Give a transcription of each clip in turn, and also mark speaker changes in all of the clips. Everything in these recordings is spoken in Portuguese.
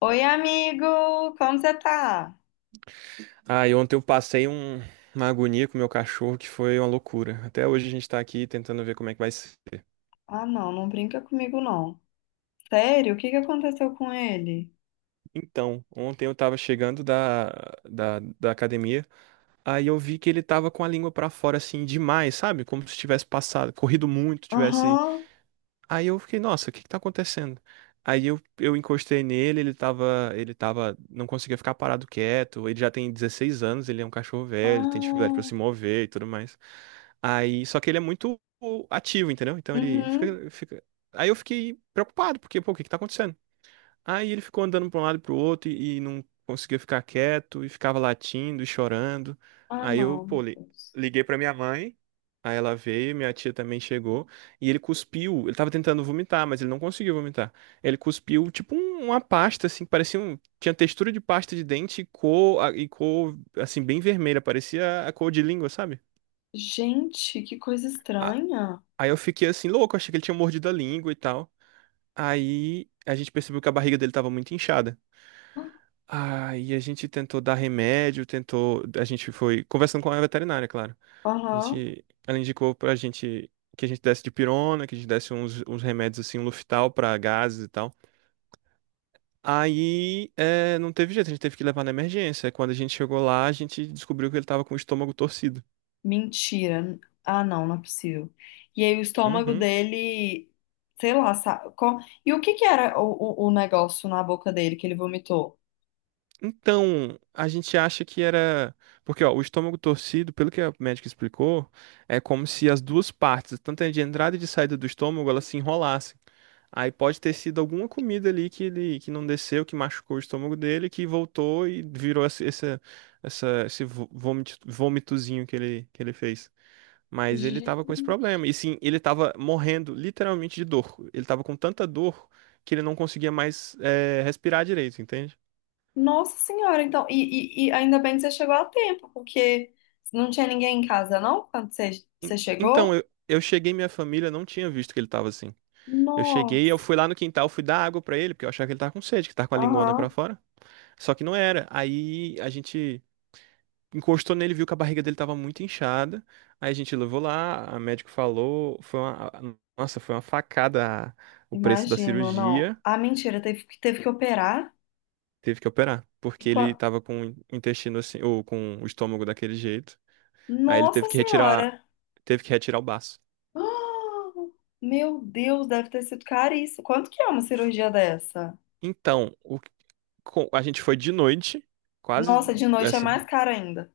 Speaker 1: Oi, amigo! Como você tá?
Speaker 2: Ah, e ontem eu passei uma agonia com o meu cachorro que foi uma loucura. Até hoje a gente tá aqui tentando ver como é que vai ser.
Speaker 1: Ah, não, não brinca comigo, não. Sério? O que que aconteceu com ele?
Speaker 2: Então, ontem eu tava chegando da academia, aí eu vi que ele tava com a língua pra fora assim demais, sabe? Como se tivesse passado, corrido muito, tivesse.
Speaker 1: Aham.
Speaker 2: Aí eu fiquei, nossa, o que que tá acontecendo? Aí eu encostei nele, ele tava, não conseguia ficar parado quieto. Ele já tem 16 anos, ele é um cachorro velho, tem dificuldade
Speaker 1: Ah.
Speaker 2: pra se mover e tudo mais. Aí, só que ele é muito ativo, entendeu? Então ele
Speaker 1: Uhum.
Speaker 2: fica, fica. Aí eu fiquei preocupado, porque, pô, o que que tá acontecendo? Aí ele ficou andando para um lado e pro outro e não conseguia ficar quieto e ficava latindo e chorando.
Speaker 1: Ah,
Speaker 2: Aí eu,
Speaker 1: não,
Speaker 2: pô,
Speaker 1: meu Deus.
Speaker 2: liguei para minha mãe. Aí ela veio, minha tia também chegou, e ele cuspiu. Ele tava tentando vomitar, mas ele não conseguiu vomitar. Ele cuspiu tipo uma pasta assim, que parecia um, tinha textura de pasta de dente e cor, e cor assim bem vermelha, parecia a cor de língua, sabe?
Speaker 1: Gente, que coisa
Speaker 2: A-
Speaker 1: estranha.
Speaker 2: Aí eu fiquei assim louco, achei que ele tinha mordido a língua e tal. Aí a gente percebeu que a barriga dele tava muito inchada. Aí a gente tentou dar remédio, tentou. A gente foi conversando com a veterinária, claro. A
Speaker 1: Aham.
Speaker 2: gente, ela indicou pra gente que a gente desse dipirona, que a gente desse uns remédios assim, um Luftal pra gases e tal. Aí é, não teve jeito, a gente teve que levar na emergência. Quando a gente chegou lá, a gente descobriu que ele tava com o estômago torcido.
Speaker 1: Mentira. Ah, não, não é possível. E aí o estômago
Speaker 2: Uhum.
Speaker 1: dele, sei lá, e o que que era o negócio na boca dele que ele vomitou?
Speaker 2: Então, a gente acha que era. Porque, ó, o estômago torcido, pelo que a médica explicou, é como se as duas partes, tanto a de entrada e de saída do estômago, elas se enrolassem. Aí pode ter sido alguma comida ali que ele que não desceu, que machucou o estômago dele, que voltou e virou esse vômitozinho que ele fez. Mas ele tava com esse
Speaker 1: Gente.
Speaker 2: problema. E sim, ele tava morrendo literalmente de dor. Ele tava com tanta dor que ele não conseguia mais respirar direito, entende?
Speaker 1: Nossa Senhora, então, e ainda bem que você chegou a tempo, porque não tinha ninguém em casa, não? Quando você
Speaker 2: Então,
Speaker 1: chegou?
Speaker 2: eu cheguei, minha família não tinha visto que ele tava assim. Eu cheguei, eu
Speaker 1: Nossa,
Speaker 2: fui lá no quintal, fui dar água pra ele, porque eu achava que ele tava com sede, que tava com a lingona pra
Speaker 1: aham,
Speaker 2: fora. Só que não era. Aí a gente encostou nele, viu que a barriga dele tava muito inchada. Aí a gente levou lá, a médico falou, foi uma, nossa, foi uma facada, o preço da
Speaker 1: imagino, não.
Speaker 2: cirurgia.
Speaker 1: Ah, mentira, teve que operar?
Speaker 2: Teve que operar,
Speaker 1: E
Speaker 2: porque ele
Speaker 1: quan-
Speaker 2: tava com o intestino assim, ou com o estômago daquele jeito. Aí ele
Speaker 1: Nossa Senhora!
Speaker 2: teve que retirar o baço.
Speaker 1: Ah, meu Deus, deve ter sido caríssimo. Quanto que é uma cirurgia dessa?
Speaker 2: Então, o, a gente foi de noite, quase
Speaker 1: Nossa, de noite é
Speaker 2: assim,
Speaker 1: mais caro ainda.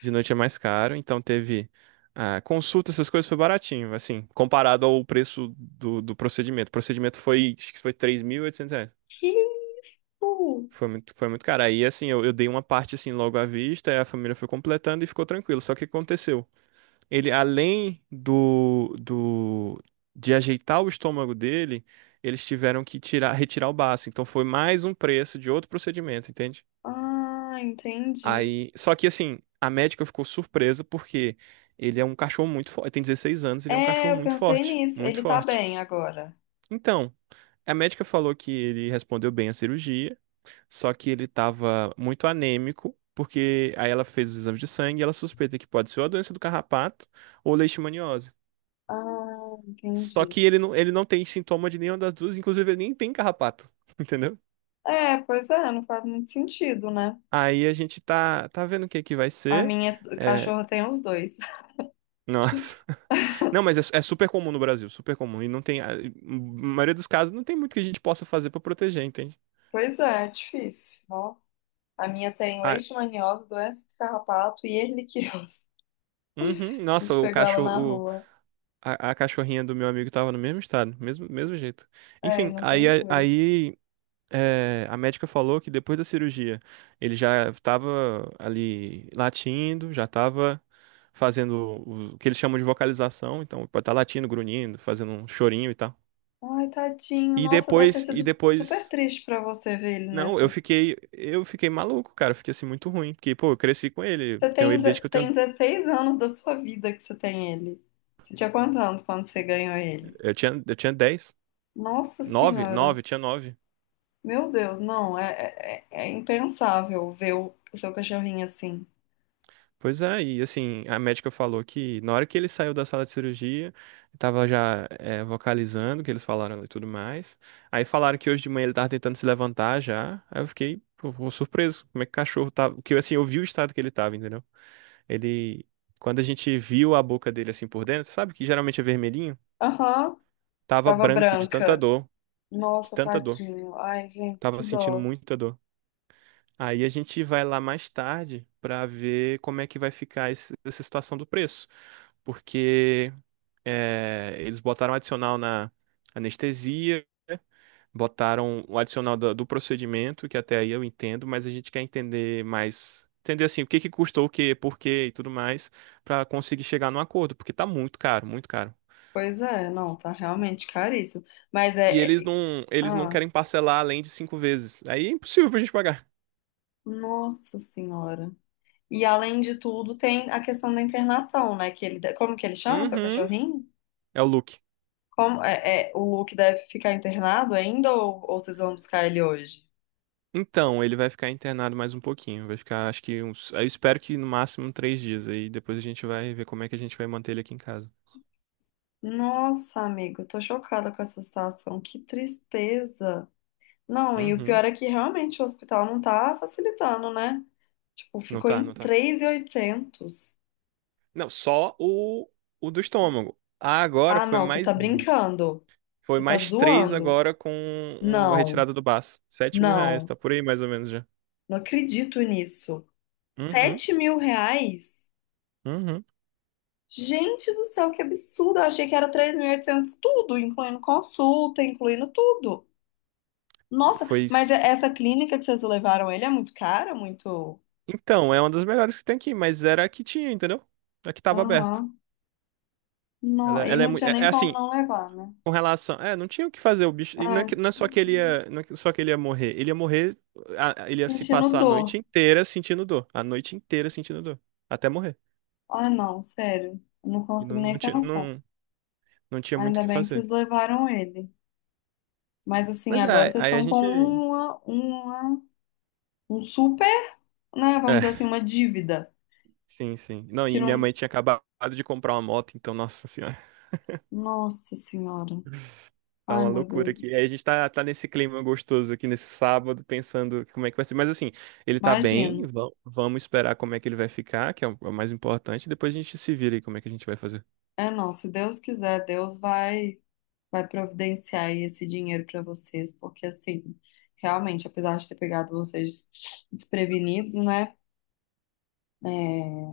Speaker 2: de noite é mais caro, então teve ah, consulta, essas coisas foi baratinho, assim, comparado ao preço do procedimento. O procedimento foi, acho que foi R$ 3.800.
Speaker 1: Que isso?
Speaker 2: Foi muito caro. Aí, assim, eu dei uma parte, assim, logo à vista, aí a família foi completando e ficou tranquilo. Só que o que aconteceu? Ele, além de ajeitar o estômago dele, eles tiveram que tirar, retirar o baço. Então, foi mais um preço de outro procedimento, entende?
Speaker 1: Ah, entendi.
Speaker 2: Aí, só que assim, a médica ficou surpresa porque ele é um cachorro muito forte, tem 16 anos, ele é um
Speaker 1: É,
Speaker 2: cachorro
Speaker 1: eu
Speaker 2: muito
Speaker 1: pensei
Speaker 2: forte,
Speaker 1: nisso.
Speaker 2: muito
Speaker 1: Ele tá
Speaker 2: forte.
Speaker 1: bem agora.
Speaker 2: Então, a médica falou que ele respondeu bem à cirurgia, só que ele estava muito anêmico, porque aí ela fez os exames de sangue e ela suspeita que pode ser ou a doença do carrapato ou leishmaniose.
Speaker 1: Ah,
Speaker 2: Só
Speaker 1: entendi.
Speaker 2: que ele não tem sintoma de nenhuma das duas, inclusive ele nem tem carrapato, entendeu?
Speaker 1: É, pois é, não faz muito sentido, né?
Speaker 2: Aí a gente tá, tá vendo o que que vai
Speaker 1: A
Speaker 2: ser.
Speaker 1: minha
Speaker 2: É,
Speaker 1: cachorra tem os dois.
Speaker 2: nossa. Não, mas é, é super comum no Brasil, super comum. E não tem. A, na maioria dos casos, não tem muito que a gente possa fazer pra proteger, entende?
Speaker 1: Pois é, é difícil. Ó, a minha tem
Speaker 2: Ah,
Speaker 1: leishmaniose, doença de carrapato e erliquiose.
Speaker 2: uhum,
Speaker 1: A
Speaker 2: nossa,
Speaker 1: gente
Speaker 2: o
Speaker 1: pegou ela na
Speaker 2: cachorro.
Speaker 1: rua.
Speaker 2: A cachorrinha do meu amigo tava no mesmo estado, mesmo, mesmo jeito.
Speaker 1: É, e
Speaker 2: Enfim,
Speaker 1: não
Speaker 2: aí,
Speaker 1: tem cura.
Speaker 2: aí é, a médica falou que depois da cirurgia ele já tava ali latindo, já tava fazendo o que eles chamam de vocalização. Então, pode estar latindo, grunhindo, fazendo um chorinho e tal.
Speaker 1: Ai, tadinho.
Speaker 2: E
Speaker 1: Nossa, deve ter
Speaker 2: depois, e
Speaker 1: sido super
Speaker 2: depois.
Speaker 1: triste pra você ver ele
Speaker 2: Não,
Speaker 1: nessa.
Speaker 2: eu fiquei maluco, cara. Eu fiquei assim muito ruim, porque pô, eu cresci com ele. Eu
Speaker 1: Você
Speaker 2: tenho ele desde que eu
Speaker 1: tem
Speaker 2: tenho,
Speaker 1: 16 anos da sua vida que você tem ele. Você tinha quantos anos quando você ganhou ele?
Speaker 2: eu tinha dez,
Speaker 1: Nossa
Speaker 2: nove,
Speaker 1: Senhora.
Speaker 2: nove, tinha 9.
Speaker 1: Meu Deus, não, é impensável ver o seu cachorrinho assim.
Speaker 2: Pois é, e assim, a médica falou que na hora que ele saiu da sala de cirurgia, tava já é, vocalizando, o que eles falaram e tudo mais. Aí falaram que hoje de manhã ele tava tentando se levantar já. Aí eu fiquei, pô, surpreso, como é que o cachorro tava. Porque assim, eu vi o estado que ele tava, entendeu? Ele, quando a gente viu a boca dele assim por dentro, sabe que geralmente é vermelhinho?
Speaker 1: Aham,
Speaker 2: Tava
Speaker 1: tava
Speaker 2: branco de tanta
Speaker 1: branca.
Speaker 2: dor. De
Speaker 1: Nossa,
Speaker 2: tanta dor.
Speaker 1: tadinho. Ai, gente,
Speaker 2: Tava
Speaker 1: que
Speaker 2: sentindo
Speaker 1: dó.
Speaker 2: muita dor. Aí a gente vai lá mais tarde pra ver como é que vai ficar essa situação do preço. Porque é, eles botaram adicional na anestesia, botaram o adicional do procedimento, que até aí eu entendo, mas a gente quer entender mais. Entender assim, o que que custou o quê, por quê e tudo mais, pra conseguir chegar num acordo, porque tá muito caro, muito caro.
Speaker 1: Pois é, não, tá realmente caríssimo. Mas
Speaker 2: E
Speaker 1: é. é-
Speaker 2: eles não
Speaker 1: Ah,
Speaker 2: querem parcelar além de 5 vezes. Aí é impossível pra gente pagar.
Speaker 1: nossa senhora. E além de tudo, tem a questão da internação, né? Como que ele chama seu
Speaker 2: Uhum.
Speaker 1: cachorrinho?
Speaker 2: É o look.
Speaker 1: Como, o Luke deve ficar internado ainda ou vocês vão buscar ele hoje?
Speaker 2: Então, ele vai ficar internado mais um pouquinho. Vai ficar, acho que uns. Eu espero que no máximo 3 dias. Aí depois a gente vai ver como é que a gente vai manter ele aqui em casa.
Speaker 1: Nossa, amigo, eu tô chocada com essa situação. Que tristeza. Não, e o
Speaker 2: Uhum.
Speaker 1: pior é que realmente o hospital não tá facilitando, né? Tipo,
Speaker 2: Não
Speaker 1: ficou
Speaker 2: tá,
Speaker 1: em
Speaker 2: não tá.
Speaker 1: 3.800.
Speaker 2: Não, só o do estômago. Ah, agora
Speaker 1: Ah,
Speaker 2: foi
Speaker 1: não, você tá
Speaker 2: mais.
Speaker 1: brincando.
Speaker 2: Foi
Speaker 1: Você tá
Speaker 2: mais três
Speaker 1: zoando.
Speaker 2: agora com a
Speaker 1: Não,
Speaker 2: retirada do baço. R$ 7.000,
Speaker 1: não,
Speaker 2: tá por aí mais ou menos já.
Speaker 1: não acredito nisso.
Speaker 2: Uhum,
Speaker 1: 7.000 reais?
Speaker 2: uhum.
Speaker 1: Gente do céu, que absurdo. Eu achei que era 3.800 tudo, incluindo consulta, incluindo tudo. Nossa,
Speaker 2: Foi. Isso.
Speaker 1: essa clínica que vocês levaram ele é muito cara, muito...
Speaker 2: Então, é uma das melhores que tem aqui, mas era a que tinha, entendeu? A que tava aberta.
Speaker 1: Aham.
Speaker 2: Ela,
Speaker 1: Não, e
Speaker 2: ela é
Speaker 1: não
Speaker 2: muito.
Speaker 1: tinha
Speaker 2: É, é
Speaker 1: nem como
Speaker 2: assim.
Speaker 1: não levar, né?
Speaker 2: Com relação. É, não tinha o que fazer o bicho. E não é,
Speaker 1: É,
Speaker 2: que- não é só que ele ia, não é que- só que ele ia morrer. Ele ia morrer. Ele ia se
Speaker 1: sentindo
Speaker 2: passar a
Speaker 1: dor.
Speaker 2: noite inteira sentindo dor. A noite inteira sentindo dor. Até morrer.
Speaker 1: Ah, não, sério. Eu não
Speaker 2: E não,
Speaker 1: consigo
Speaker 2: não
Speaker 1: nem
Speaker 2: tinha,
Speaker 1: pensar.
Speaker 2: não, não tinha muito o
Speaker 1: Ainda
Speaker 2: que
Speaker 1: bem que
Speaker 2: fazer.
Speaker 1: vocês levaram ele. Mas assim,
Speaker 2: Mas
Speaker 1: agora
Speaker 2: é,
Speaker 1: vocês
Speaker 2: aí a
Speaker 1: estão com
Speaker 2: gente.
Speaker 1: um super, né? Vamos dizer assim,
Speaker 2: É,
Speaker 1: uma dívida.
Speaker 2: sim, sim. Não,
Speaker 1: Que
Speaker 2: e minha
Speaker 1: não.
Speaker 2: mãe tinha acabado de comprar uma moto, então, nossa senhora,
Speaker 1: Nossa Senhora.
Speaker 2: tá
Speaker 1: Ai,
Speaker 2: uma
Speaker 1: meu
Speaker 2: loucura
Speaker 1: Deus.
Speaker 2: aqui. Aí a gente tá, tá nesse clima gostoso aqui nesse sábado, pensando como é que vai ser. Mas assim, ele tá bem,
Speaker 1: Imagino.
Speaker 2: vamos esperar como é que ele vai ficar, que é o mais importante. Depois a gente se vira aí como é que a gente vai fazer.
Speaker 1: É, não. Se Deus quiser, Deus vai providenciar aí esse dinheiro para vocês. Porque assim, realmente, apesar de ter pegado vocês desprevenidos, né? É,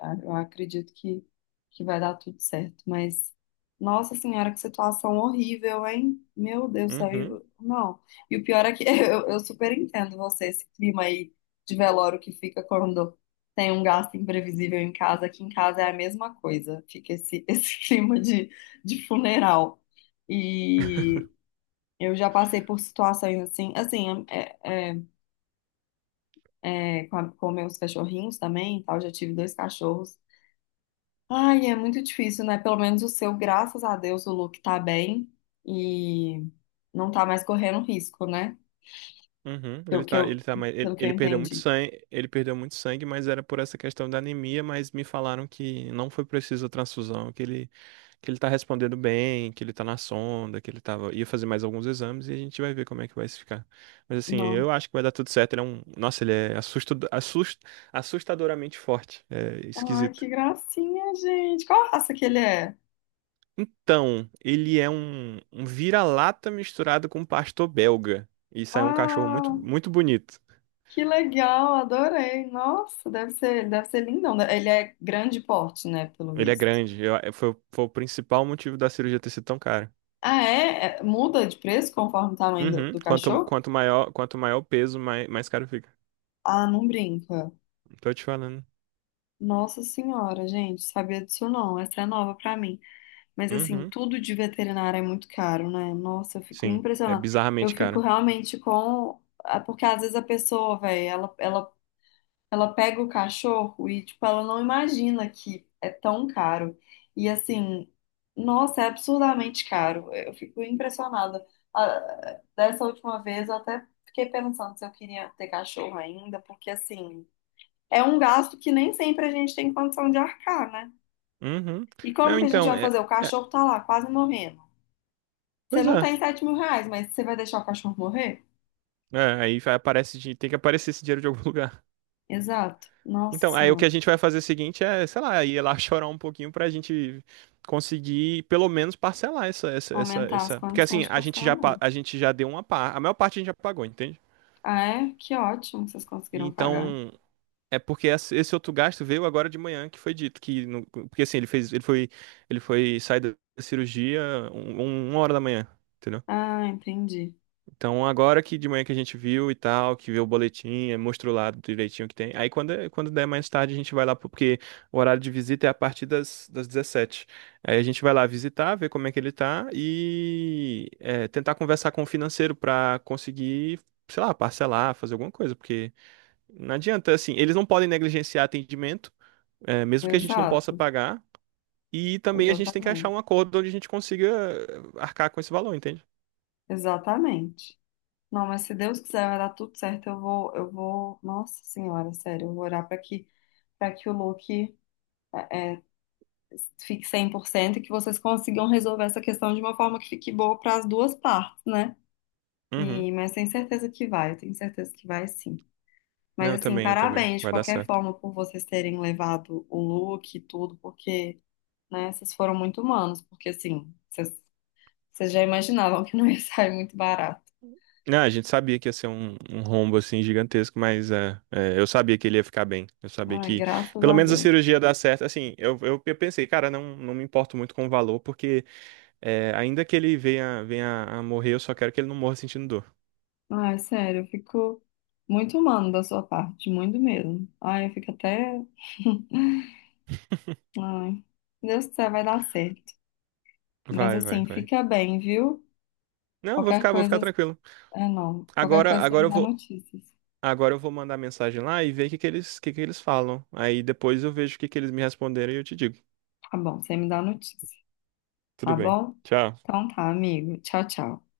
Speaker 1: eu acredito que vai dar tudo certo, mas nossa senhora, que situação horrível, hein? Meu Deus do céu,
Speaker 2: Uhum.
Speaker 1: não. E o pior é que eu super entendo você, esse clima aí de velório que fica quando tem um gasto imprevisível em casa, aqui em casa é a mesma coisa, fica esse, esse clima de funeral. E eu já passei por situações assim, assim, é, com, com meus cachorrinhos também, e tal, já tive dois cachorros. Ai, é muito difícil, né? Pelo menos o seu, graças a Deus, o Luke tá bem e não tá mais correndo risco, né?
Speaker 2: Uhum.
Speaker 1: Pelo que eu,
Speaker 2: Ele tá mais, ele,
Speaker 1: pelo que eu
Speaker 2: ele perdeu muito
Speaker 1: entendi.
Speaker 2: sangue, ele perdeu muito sangue, mas era por essa questão da anemia, mas me falaram que não foi preciso a transfusão, que ele tá respondendo bem, que ele tá na sonda, que ele tava ia fazer mais alguns exames e a gente vai ver como é que vai se ficar. Mas assim,
Speaker 1: Não.
Speaker 2: eu acho que vai dar tudo certo, ele é um, nossa, ele é assustadoramente forte, é
Speaker 1: Ai,
Speaker 2: esquisito.
Speaker 1: que gracinha, gente. Qual raça que ele é?
Speaker 2: Então, ele é um, vira-lata misturado com um pastor belga. E saiu um cachorro muito,
Speaker 1: Ah,
Speaker 2: muito bonito.
Speaker 1: que legal, adorei. Nossa, deve ser lindão. Né? Ele é grande porte, né? Pelo
Speaker 2: Ele é
Speaker 1: visto.
Speaker 2: grande. Foi o principal motivo da cirurgia ter sido tão cara.
Speaker 1: Ah, é? Muda de preço conforme o tamanho do,
Speaker 2: Uhum.
Speaker 1: do
Speaker 2: Quanto,
Speaker 1: cachorro?
Speaker 2: quanto maior, quanto maior o peso, mais caro fica.
Speaker 1: Ah, não brinca.
Speaker 2: Tô te falando.
Speaker 1: Nossa senhora, gente, sabia disso não. Essa é nova pra mim. Mas assim,
Speaker 2: Uhum.
Speaker 1: tudo de veterinário é muito caro, né? Nossa, eu fico
Speaker 2: Sim, é
Speaker 1: impressionada. Eu
Speaker 2: bizarramente
Speaker 1: fico
Speaker 2: caro.
Speaker 1: realmente porque às vezes a pessoa, velho, ela pega o cachorro e, tipo, ela não imagina que é tão caro. E assim, nossa, é absurdamente caro. Eu fico impressionada. Ah, dessa última vez eu até fiquei pensando se eu queria ter cachorro ainda, porque assim, é um gasto que nem sempre a gente tem condição de arcar, né?
Speaker 2: Uhum.
Speaker 1: E como
Speaker 2: Não,
Speaker 1: que a gente
Speaker 2: então,
Speaker 1: vai
Speaker 2: é,
Speaker 1: fazer? O
Speaker 2: é-
Speaker 1: cachorro tá lá, quase morrendo. Você
Speaker 2: pois
Speaker 1: não
Speaker 2: é.
Speaker 1: tem 7.000 reais, mas você vai deixar o cachorro morrer?
Speaker 2: É, aí aparece, tem que aparecer esse dinheiro de algum lugar.
Speaker 1: Exato. Nossa
Speaker 2: Então, aí o que
Speaker 1: Senhora.
Speaker 2: a gente vai fazer é o seguinte é, sei lá, ir lá chorar um pouquinho pra gente conseguir pelo menos parcelar essa, essa, essa,
Speaker 1: Aumentar as
Speaker 2: essa. Porque
Speaker 1: condições
Speaker 2: assim,
Speaker 1: de
Speaker 2: a gente já,
Speaker 1: parcelamento.
Speaker 2: a gente já deu uma parte, a maior parte a gente já pagou, entende?
Speaker 1: Ah, é? Que ótimo que vocês conseguiram pagar.
Speaker 2: Então, é porque esse outro gasto veio agora de manhã que foi dito que no- porque assim ele foi sair da cirurgia um, uma hora da manhã, entendeu?
Speaker 1: Ah, entendi.
Speaker 2: Então agora que de manhã que a gente viu e tal, que viu o boletim, mostrou lá direitinho o que tem. Aí quando quando der mais tarde a gente vai lá porque o horário de visita é a partir das 17h. Aí a gente vai lá visitar, ver como é que ele tá e tentar conversar com o financeiro pra conseguir, sei lá, parcelar, fazer alguma coisa, porque não adianta assim, eles não podem negligenciar atendimento é, mesmo que a gente não possa
Speaker 1: Exato.
Speaker 2: pagar. E também a gente tem que achar
Speaker 1: Exatamente.
Speaker 2: um acordo onde a gente consiga arcar com esse valor, entende?
Speaker 1: Exatamente. Não, mas se Deus quiser vai dar tudo certo, eu vou, nossa senhora, sério, eu vou orar para que o Luke eh, fique 100% e que vocês consigam resolver essa questão de uma forma que fique boa para as duas partes, né?
Speaker 2: Uhum.
Speaker 1: Mas tenho certeza que vai sim.
Speaker 2: Não, eu
Speaker 1: Mas assim,
Speaker 2: também, eu também.
Speaker 1: parabéns de
Speaker 2: Vai dar
Speaker 1: qualquer
Speaker 2: certo.
Speaker 1: forma por vocês terem levado o look e tudo, porque, né, vocês foram muito humanos, porque assim, vocês já imaginavam que não ia sair muito barato.
Speaker 2: Não, a gente sabia que ia ser um, um rombo assim gigantesco, mas eu sabia que ele ia ficar bem. Eu sabia
Speaker 1: Ai,
Speaker 2: que
Speaker 1: graças
Speaker 2: pelo
Speaker 1: a
Speaker 2: menos a
Speaker 1: Deus.
Speaker 2: cirurgia ia dar certo. Assim, eu pensei, cara, não, não me importo muito com o valor, porque é, ainda que ele venha a morrer, eu só quero que ele não morra sentindo dor.
Speaker 1: Ai, sério, eu fico muito humano da sua parte, muito mesmo. Ai, eu fico até. Ai, Deus quiser, vai dar certo. Mas
Speaker 2: Vai, vai,
Speaker 1: assim,
Speaker 2: vai.
Speaker 1: fica bem, viu?
Speaker 2: Não, eu
Speaker 1: Qualquer
Speaker 2: vou ficar
Speaker 1: coisa.
Speaker 2: tranquilo.
Speaker 1: É, não. Qualquer
Speaker 2: Agora,
Speaker 1: coisa você
Speaker 2: agora
Speaker 1: me
Speaker 2: eu
Speaker 1: dá
Speaker 2: vou,
Speaker 1: notícias.
Speaker 2: Agora eu vou mandar mensagem lá e ver o que que eles falam. Aí depois eu vejo o que que eles me responderem e eu te digo.
Speaker 1: Tá bom, você me dá notícia,
Speaker 2: Tudo
Speaker 1: tá
Speaker 2: bem.
Speaker 1: bom?
Speaker 2: Tchau.
Speaker 1: Então tá, amigo. Tchau, tchau.